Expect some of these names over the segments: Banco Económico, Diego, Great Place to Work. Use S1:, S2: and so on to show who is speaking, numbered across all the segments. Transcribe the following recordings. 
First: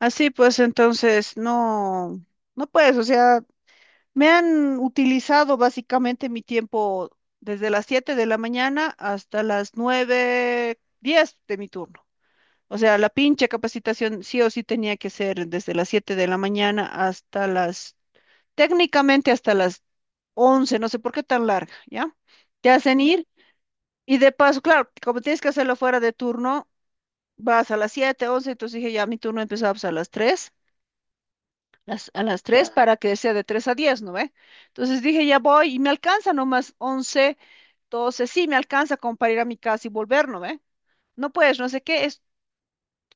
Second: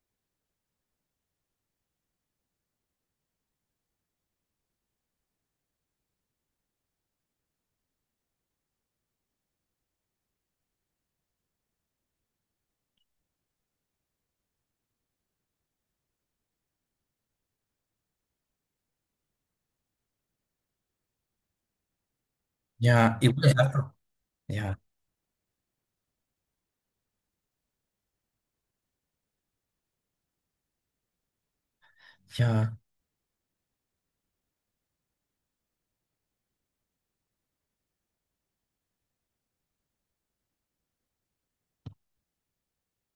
S1: Así pues, entonces, no, no puedes, o sea, me han utilizado básicamente mi tiempo desde las 7 de la mañana hasta las 9, 10 de mi turno. O sea, la pinche capacitación sí o sí tenía que ser desde las 7 de la mañana hasta técnicamente hasta las 11. No sé por qué tan larga, ¿ya? Te hacen
S2: Ya,
S1: ir
S2: igual es harto.
S1: y de paso,
S2: Ya,
S1: claro, como tienes que hacerlo fuera de turno, vas a las 7, 11. Entonces dije, ya mi turno empezaba pues, a las 3. A las 3
S2: ya,
S1: para que sea de 3 a 10, ¿no ve? Entonces dije, ya voy y me alcanza nomás 11, 12, sí, me alcanza como para ir a mi casa y volver, ¿no ve? No puedes, no sé qué,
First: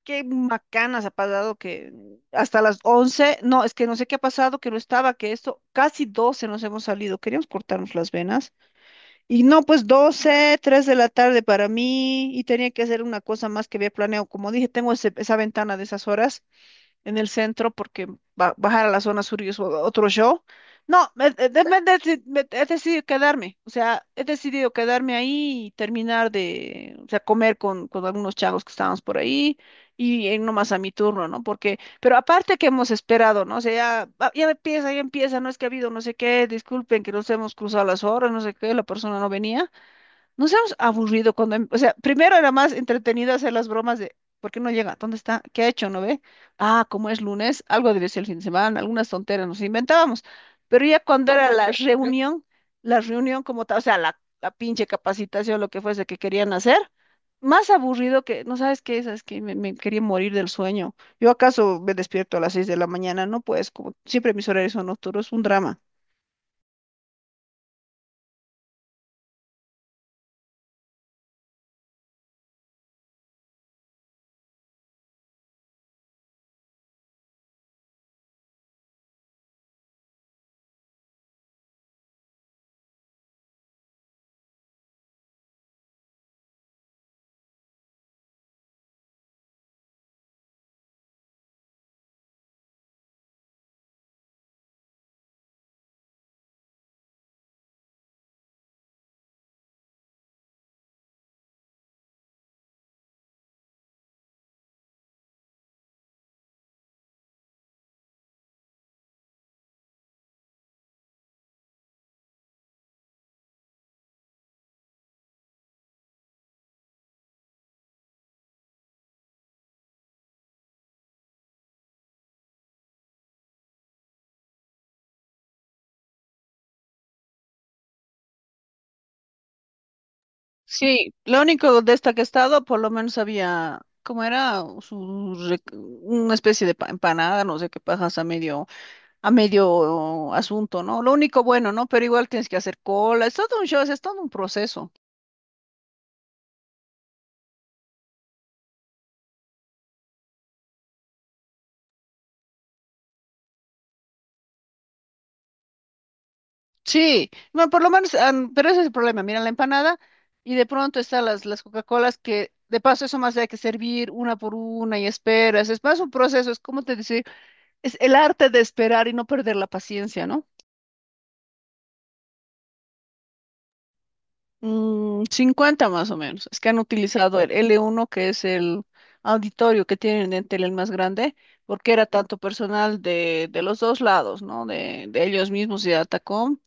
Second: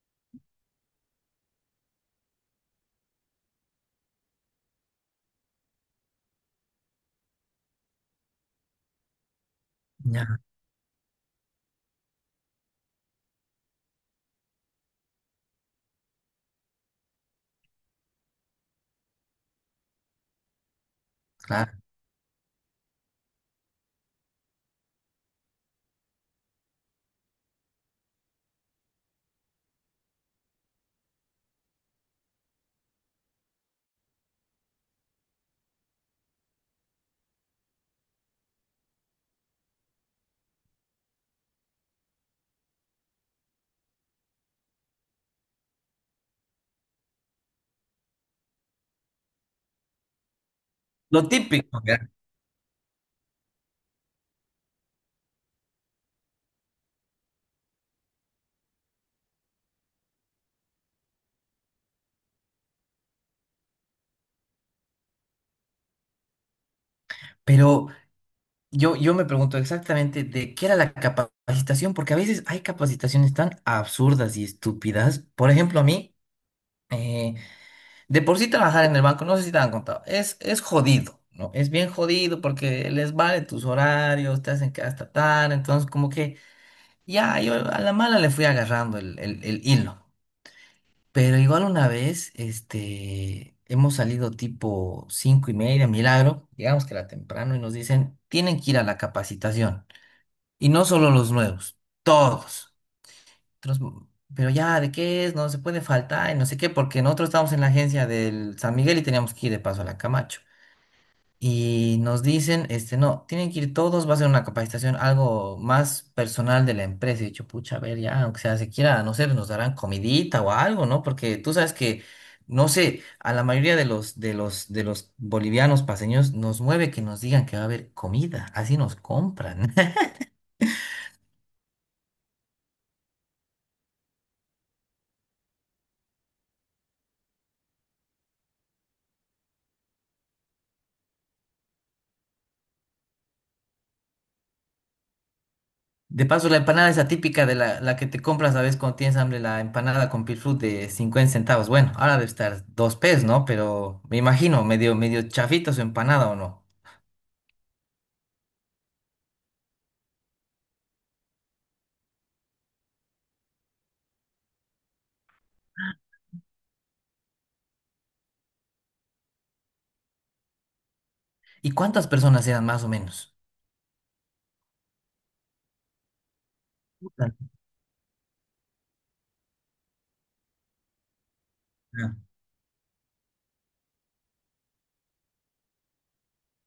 S1: qué macanas ha pasado que hasta las 11, no, es que no sé qué ha pasado, que no estaba, que esto, casi 12 nos hemos salido, queríamos cortarnos las venas y no, pues
S2: ya,
S1: 12, 3 de la tarde para mí y tenía que hacer una cosa más que había planeado, como dije, tengo esa ventana de esas horas en el centro porque bajar a la zona sur y es otro show. No,
S2: claro.
S1: he decidido quedarme, o sea, he decidido quedarme ahí y terminar de, o sea, comer con algunos chavos que estábamos por ahí y nomás a mi turno, ¿no? Porque, pero aparte que hemos esperado, ¿no? O sea, ya, ah, ya empieza, no es que ha habido no sé qué, disculpen que nos hemos cruzado las horas, no sé qué, la persona no venía. Nos hemos aburrido cuando, o sea, primero era más entretenido hacer las bromas de, ¿por qué no llega? ¿Dónde está? ¿Qué ha hecho? ¿No ve? Ah, como es lunes, algo debe ser el fin de semana, algunas tonteras nos inventábamos. Pero ya
S2: Lo
S1: cuando era la
S2: típico, ya.
S1: reunión, la reunión como tal, o sea, la pinche capacitación, lo que fuese que querían hacer, más aburrido que, no sabes qué, sabes que me quería morir del sueño. Yo acaso me despierto a las 6 de la mañana, no pues, como siempre mis horarios son nocturnos, un drama.
S2: Pero yo me pregunto exactamente de qué era la capacitación, porque a veces hay capacitaciones tan absurdas y estúpidas. Por ejemplo, a mí, eh, de por sí trabajar en el banco, no sé si te han contado, es jodido, ¿no? Es bien jodido porque les vale tus horarios, te hacen que hasta tarde, entonces como que ya, yo a la mala le fui agarrando el hilo. Pero igual una vez, hemos salido tipo 5:30, milagro, llegamos que era temprano y nos dicen, tienen que ir a la capacitación. Y no solo los nuevos, todos. Otros, pero ya, ¿de qué es? No se puede faltar y no sé qué, porque nosotros estábamos en la agencia del San Miguel y teníamos que ir de paso a la Camacho y nos dicen, este, no, tienen que ir todos, va a ser una capacitación, algo más personal de la empresa. Y yo, pucha, a ver, ya, aunque sea se quiera, no sé, nos darán comidita o algo, ¿no? Porque tú sabes que, no sé, a la mayoría de los bolivianos paseños nos mueve que nos digan que va a haber comida, así nos compran.
S1: Sí, lo único de esta que he estado, por lo menos había, ¿cómo era? Su una especie de empanada, no sé qué pajas a medio asunto, ¿no? Lo único bueno, ¿no? Pero igual tienes que hacer cola, es todo un show, es todo un proceso.
S2: De paso, la empanada esa típica de la que te compras, ¿sabes? Cuando tienes hambre, la empanada con pilfrut de 50 centavos. Bueno, ahora debe estar 2 pesos, ¿no? Pero me imagino, medio, medio chafita su empanada, ¿o no?
S1: Sí, bueno, por lo menos, ah, pero ese es el problema, mira la empanada y de pronto están las Coca-Colas que, de paso, eso más hay que servir una por una y esperas, es más un proceso, es como te decir, es el arte de esperar y no perder la paciencia, ¿no?
S2: ¿Y cuántas personas eran más o menos?
S1: Mm, 50 más o menos. Es que han
S2: Puta,
S1: utilizado el L1, que es el auditorio que tienen en Entel el más grande, porque era
S2: ah,
S1: tanto personal de los dos lados, ¿no? De ellos mismos y de Atacom.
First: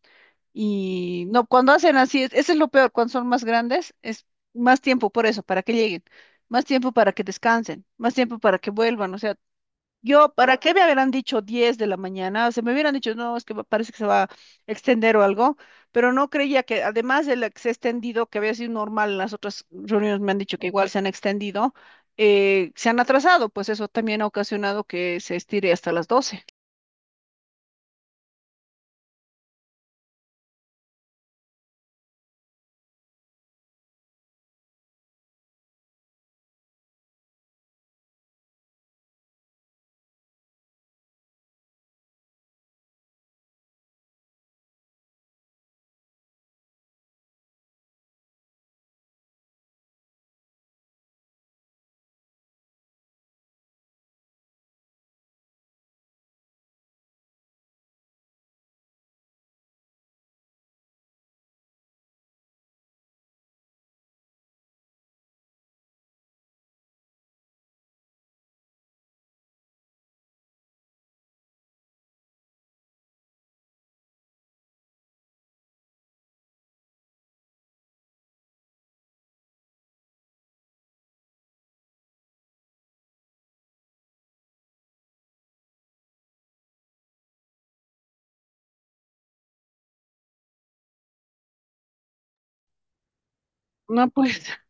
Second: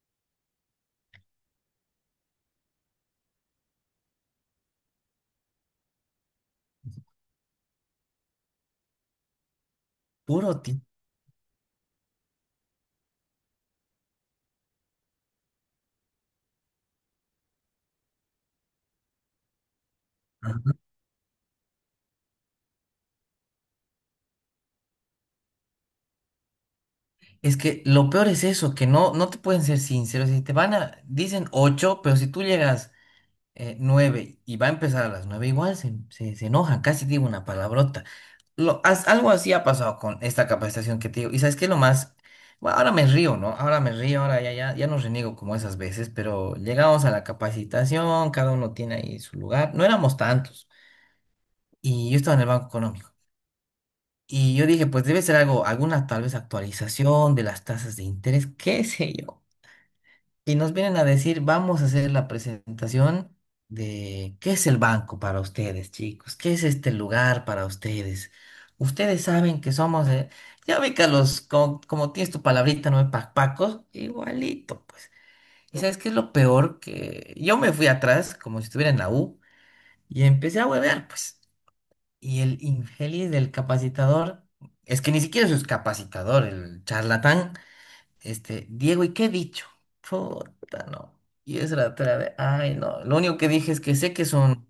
S1: Y no, cuando hacen así, eso es lo peor, cuando son más grandes, es más tiempo por eso, para que lleguen, más tiempo para que descansen, más tiempo para que vuelvan. O sea, yo,
S2: puro
S1: ¿para qué me
S2: ti.
S1: habrán dicho 10 de la mañana? Se me hubieran dicho, no, es que parece que se va a extender o algo, pero no creía que, además de la que se ha extendido, que había sido normal en las otras reuniones, me han dicho que
S2: Ajá.
S1: igual se han extendido, se han atrasado, pues eso también ha ocasionado que se estire hasta las 12.
S2: Es que lo peor es eso, que no, no te pueden ser sinceros. Si te van a, dicen ocho, pero si tú llegas nueve y va a empezar a las nueve, igual se enojan, casi digo una palabrota. Lo, algo así ha pasado con esta capacitación que te digo. Y sabes qué es lo más, bueno, ahora me río, ¿no? Ahora me río, ahora ya, ya, ya no reniego como esas veces, pero llegamos a la capacitación, cada uno tiene ahí su lugar. No éramos tantos. Y yo estaba en el Banco Económico. Y yo dije, pues debe ser algo, alguna tal vez actualización de las tasas de interés, qué sé yo. Y nos vienen a decir, vamos a hacer la presentación de qué es el banco para ustedes, chicos, qué es este lugar para ustedes. Ustedes saben que somos, ya ubica los, como, como tienes tu palabrita, no pacpacos, igualito, pues. ¿Y sabes qué es lo peor? Que yo me fui atrás, como si estuviera en la U, y empecé a huevear, pues. Y el Ingelis del capacitador, es que ni siquiera es capacitador, el charlatán, este, Diego, ¿y qué he dicho? Puta, no. Y es la otra vez, ay, no. Lo único que dije es que
S1: No,
S2: sé que
S1: pues,
S2: son.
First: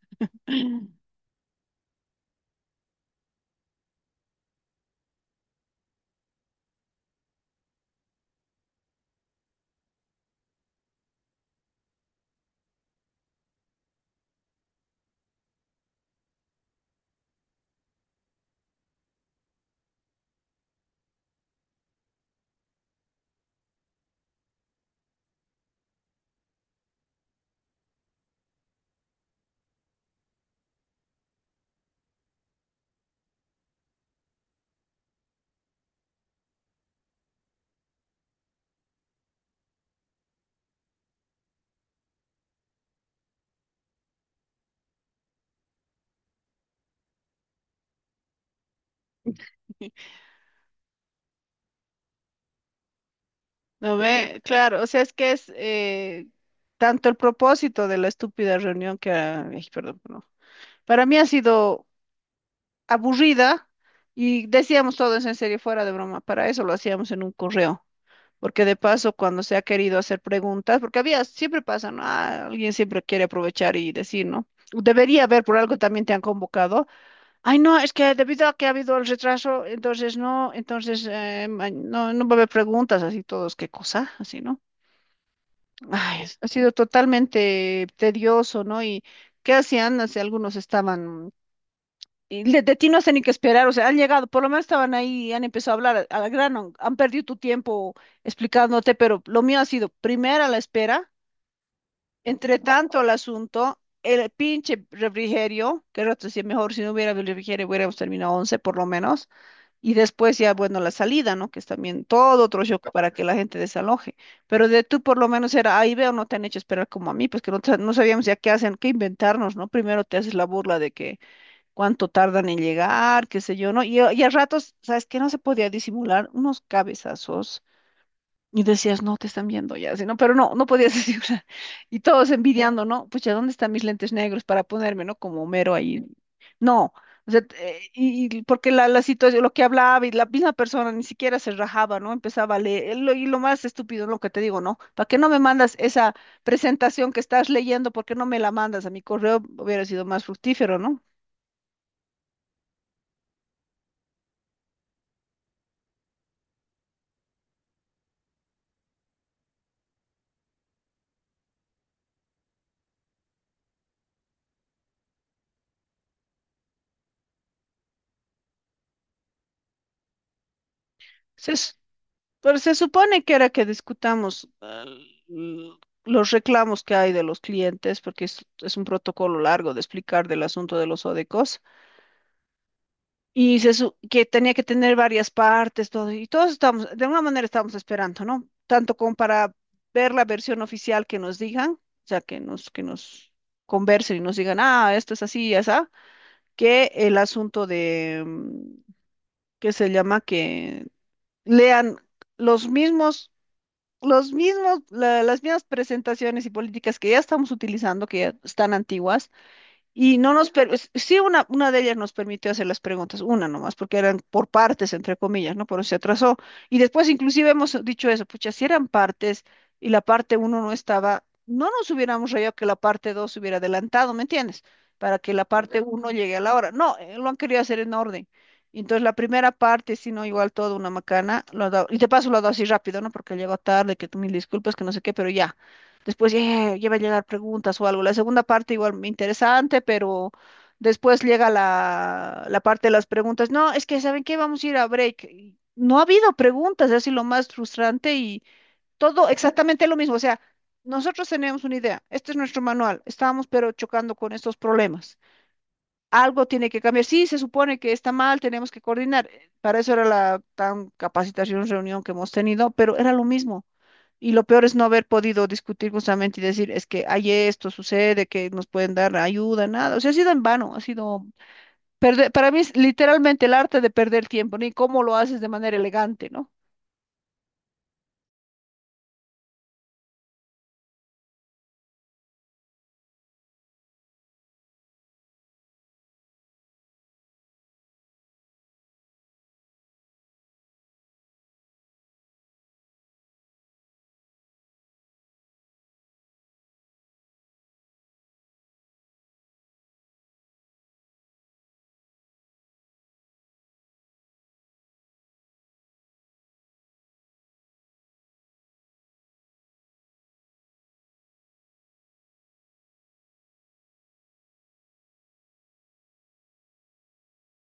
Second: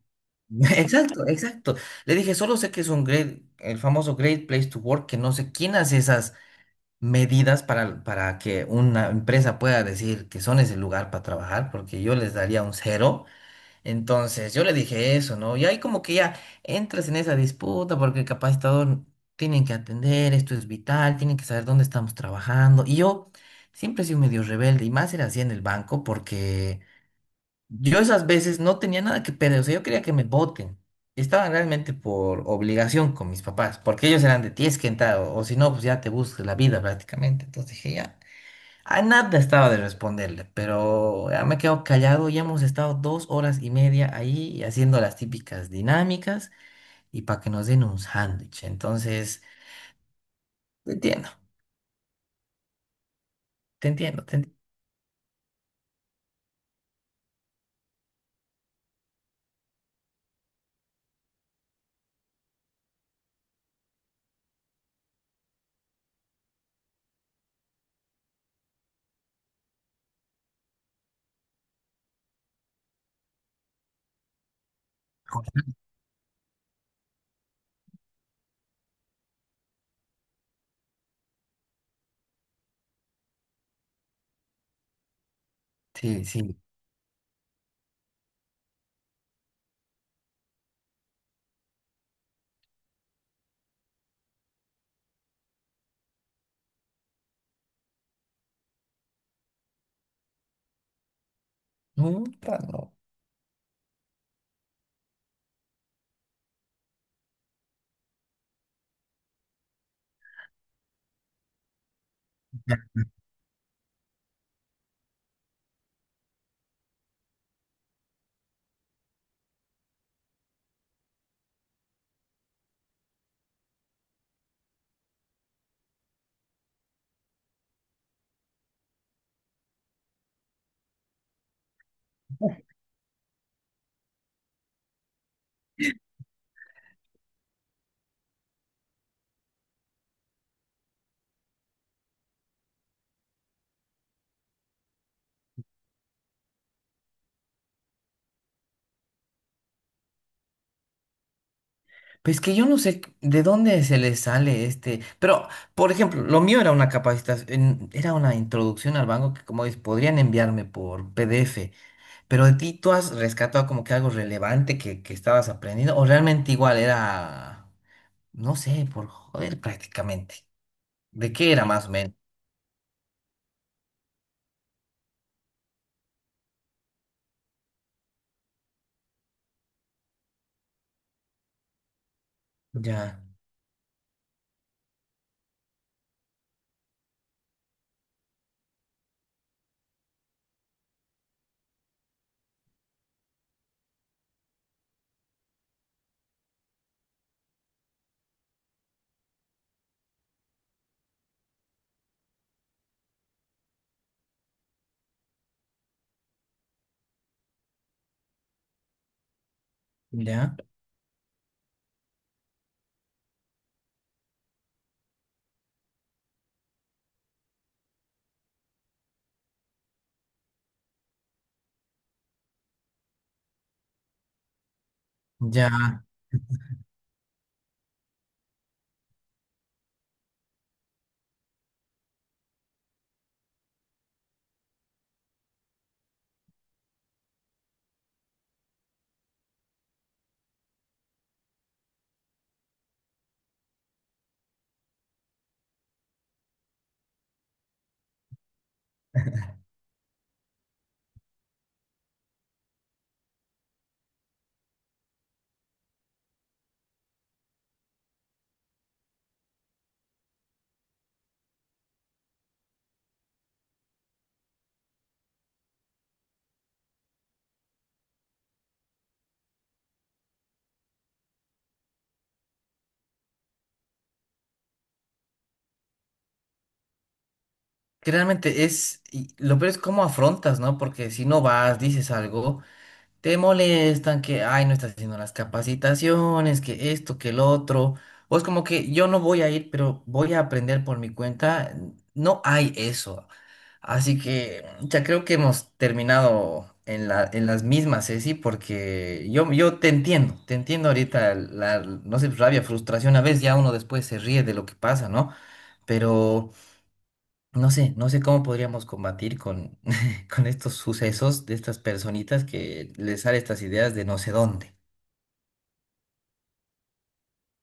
S2: Exacto, exacto. Le dije, solo sé que es un great, el famoso Great Place to Work, que no sé quién hace esas medidas para que una empresa pueda decir que son ese lugar para trabajar, porque yo les daría un cero. Entonces yo le dije eso, ¿no? Y ahí como que ya entras en esa disputa porque capaz todos tienen que atender, esto es vital, tienen que saber dónde estamos trabajando. Y yo siempre he sido medio rebelde y más era así en el banco porque yo esas veces no tenía nada que perder, o sea, yo quería que me voten. Estaban realmente por obligación con mis papás, porque ellos eran de tienes que entrar o si no, pues ya te buscas la vida prácticamente. Entonces dije, ya. A nada estaba de responderle, pero ya me quedo callado. Ya hemos estado 2 horas y media ahí haciendo las típicas dinámicas y para que nos den un sándwich. Entonces, te entiendo, te
S1: no
S2: entiendo, te
S1: ve,
S2: entiendo.
S1: claro, o sea, es que es tanto el propósito de la estúpida reunión que, ah, ay, perdón, no. Para mí ha sido aburrida y decíamos todo eso en serio, fuera de broma. Para eso lo hacíamos en un correo, porque de paso cuando se ha querido hacer preguntas, porque había, siempre pasa, ¿no? Ah, alguien siempre quiere aprovechar y decir, ¿no? Debería haber, por algo también te han convocado. Ay, no, es que debido a que ha habido el retraso, entonces no, entonces no, no va a haber preguntas, así todos, qué cosa, así, ¿no? Ay,
S2: Sí,
S1: ha
S2: sí.
S1: sido totalmente tedioso, ¿no? Y ¿qué hacían? Así, algunos estaban y de ti no sé ni qué esperar, o sea, han llegado, por lo menos estaban ahí, y han empezado a hablar a la grano, han perdido tu tiempo explicándote, pero lo mío ha sido primera la espera,
S2: No,
S1: entre
S2: no.
S1: tanto el asunto, el pinche refrigerio, que rato decía, mejor si no hubiera habido refrigerio hubiéramos terminado 11 por lo menos, y después ya, bueno, la salida, ¿no? Que es también todo otro show para que la gente desaloje, pero de tú por lo menos era, ahí veo, no te han hecho esperar como a mí, pues que no, no sabíamos ya qué hacen, qué inventarnos, ¿no? Primero te haces la burla de que cuánto tardan en llegar, qué sé yo, ¿no? Y, y a ratos, ¿sabes qué? No se podía disimular unos cabezazos y decías, no, te están viendo ya, sino, pero no, no podías disimular. Y todos envidiando, ¿no? Pucha, ¿dónde están mis lentes negros para ponerme, ¿no? Como Homero ahí. No. O sea, y porque la situación, lo que hablaba y la misma persona ni siquiera se rajaba, ¿no? Empezaba a leer. Y lo más estúpido, lo que te digo, ¿no? ¿Para qué no me mandas esa presentación que estás leyendo? ¿Por qué no me la mandas a mi correo? Hubiera sido más fructífero, ¿no?
S2: Pues que yo no sé de dónde se les sale este. Pero, por ejemplo, lo mío era una capacitación, era una introducción al banco que, como dices, podrían enviarme por PDF. Pero de ti tú has rescatado como que algo relevante que, estabas aprendiendo, o realmente igual era. No sé, por joder prácticamente. ¿De qué
S1: Sí,
S2: era más o menos?
S1: pero se supone que era que discutamos l- los reclamos que hay de los clientes, porque es un protocolo largo de explicar del asunto de los ODECOS,
S2: Ya,
S1: y que tenía que tener varias partes, todo, y todos estamos, de alguna manera estamos esperando, ¿no? Tanto como para ver la versión oficial que nos digan, o sea, que nos conversen y nos digan, ah, esto es así y así, que el asunto de, ¿qué se llama? Que lean los mismos los mismos, las mismas presentaciones y políticas que ya estamos utilizando, que ya están antiguas, y no nos,
S2: ya,
S1: sí, una de ellas nos permitió hacer las preguntas, una nomás, porque eran por partes, entre comillas, ¿no? Pero se atrasó. Y después inclusive hemos dicho eso, pucha, si eran partes y la parte uno no estaba, no nos hubiéramos rayado que la parte dos se hubiera adelantado, ¿me entiendes? Para que la
S2: ya.
S1: parte uno llegue a la hora. No, lo han querido hacer en orden. Entonces la primera parte, si no, igual todo una macana, y te paso lo ha dado así rápido, ¿no? Porque llegó tarde, que tú mil disculpas, que no sé qué, pero ya. Después ya, va a llegar preguntas o algo. La segunda parte igual me interesante, pero después llega la parte de las preguntas. No, es que ¿saben qué? Vamos a ir a break. Y no ha habido preguntas, es así lo más frustrante y todo exactamente lo mismo. O sea, nosotros teníamos una idea, este es nuestro manual, estábamos pero chocando con estos problemas. Algo tiene que cambiar. Sí, se supone que está mal, tenemos que coordinar. Para eso era la tan capacitación, reunión que hemos tenido, pero era lo mismo. Y lo peor es no haber podido discutir justamente y decir, es que hay esto, sucede, que nos pueden dar ayuda, nada. O sea, ha sido en vano, ha sido perder, para mí es literalmente el arte de perder tiempo, ni cómo lo haces de manera elegante, ¿no?
S2: Que realmente es, y lo peor es cómo afrontas, ¿no? Porque si no vas, dices algo, te molestan, que, ay, no estás haciendo las capacitaciones, que esto, que el otro. O es como que yo no voy a ir, pero voy a aprender por mi cuenta. No hay eso. Así que ya creo que hemos terminado en la, en las mismas, Ceci, porque yo te entiendo ahorita la, no sé, rabia, frustración, a veces ya uno después se ríe de lo que pasa, ¿no? Pero no sé, no sé cómo podríamos combatir con, con estos sucesos de estas personitas que les salen estas ideas de no sé dónde.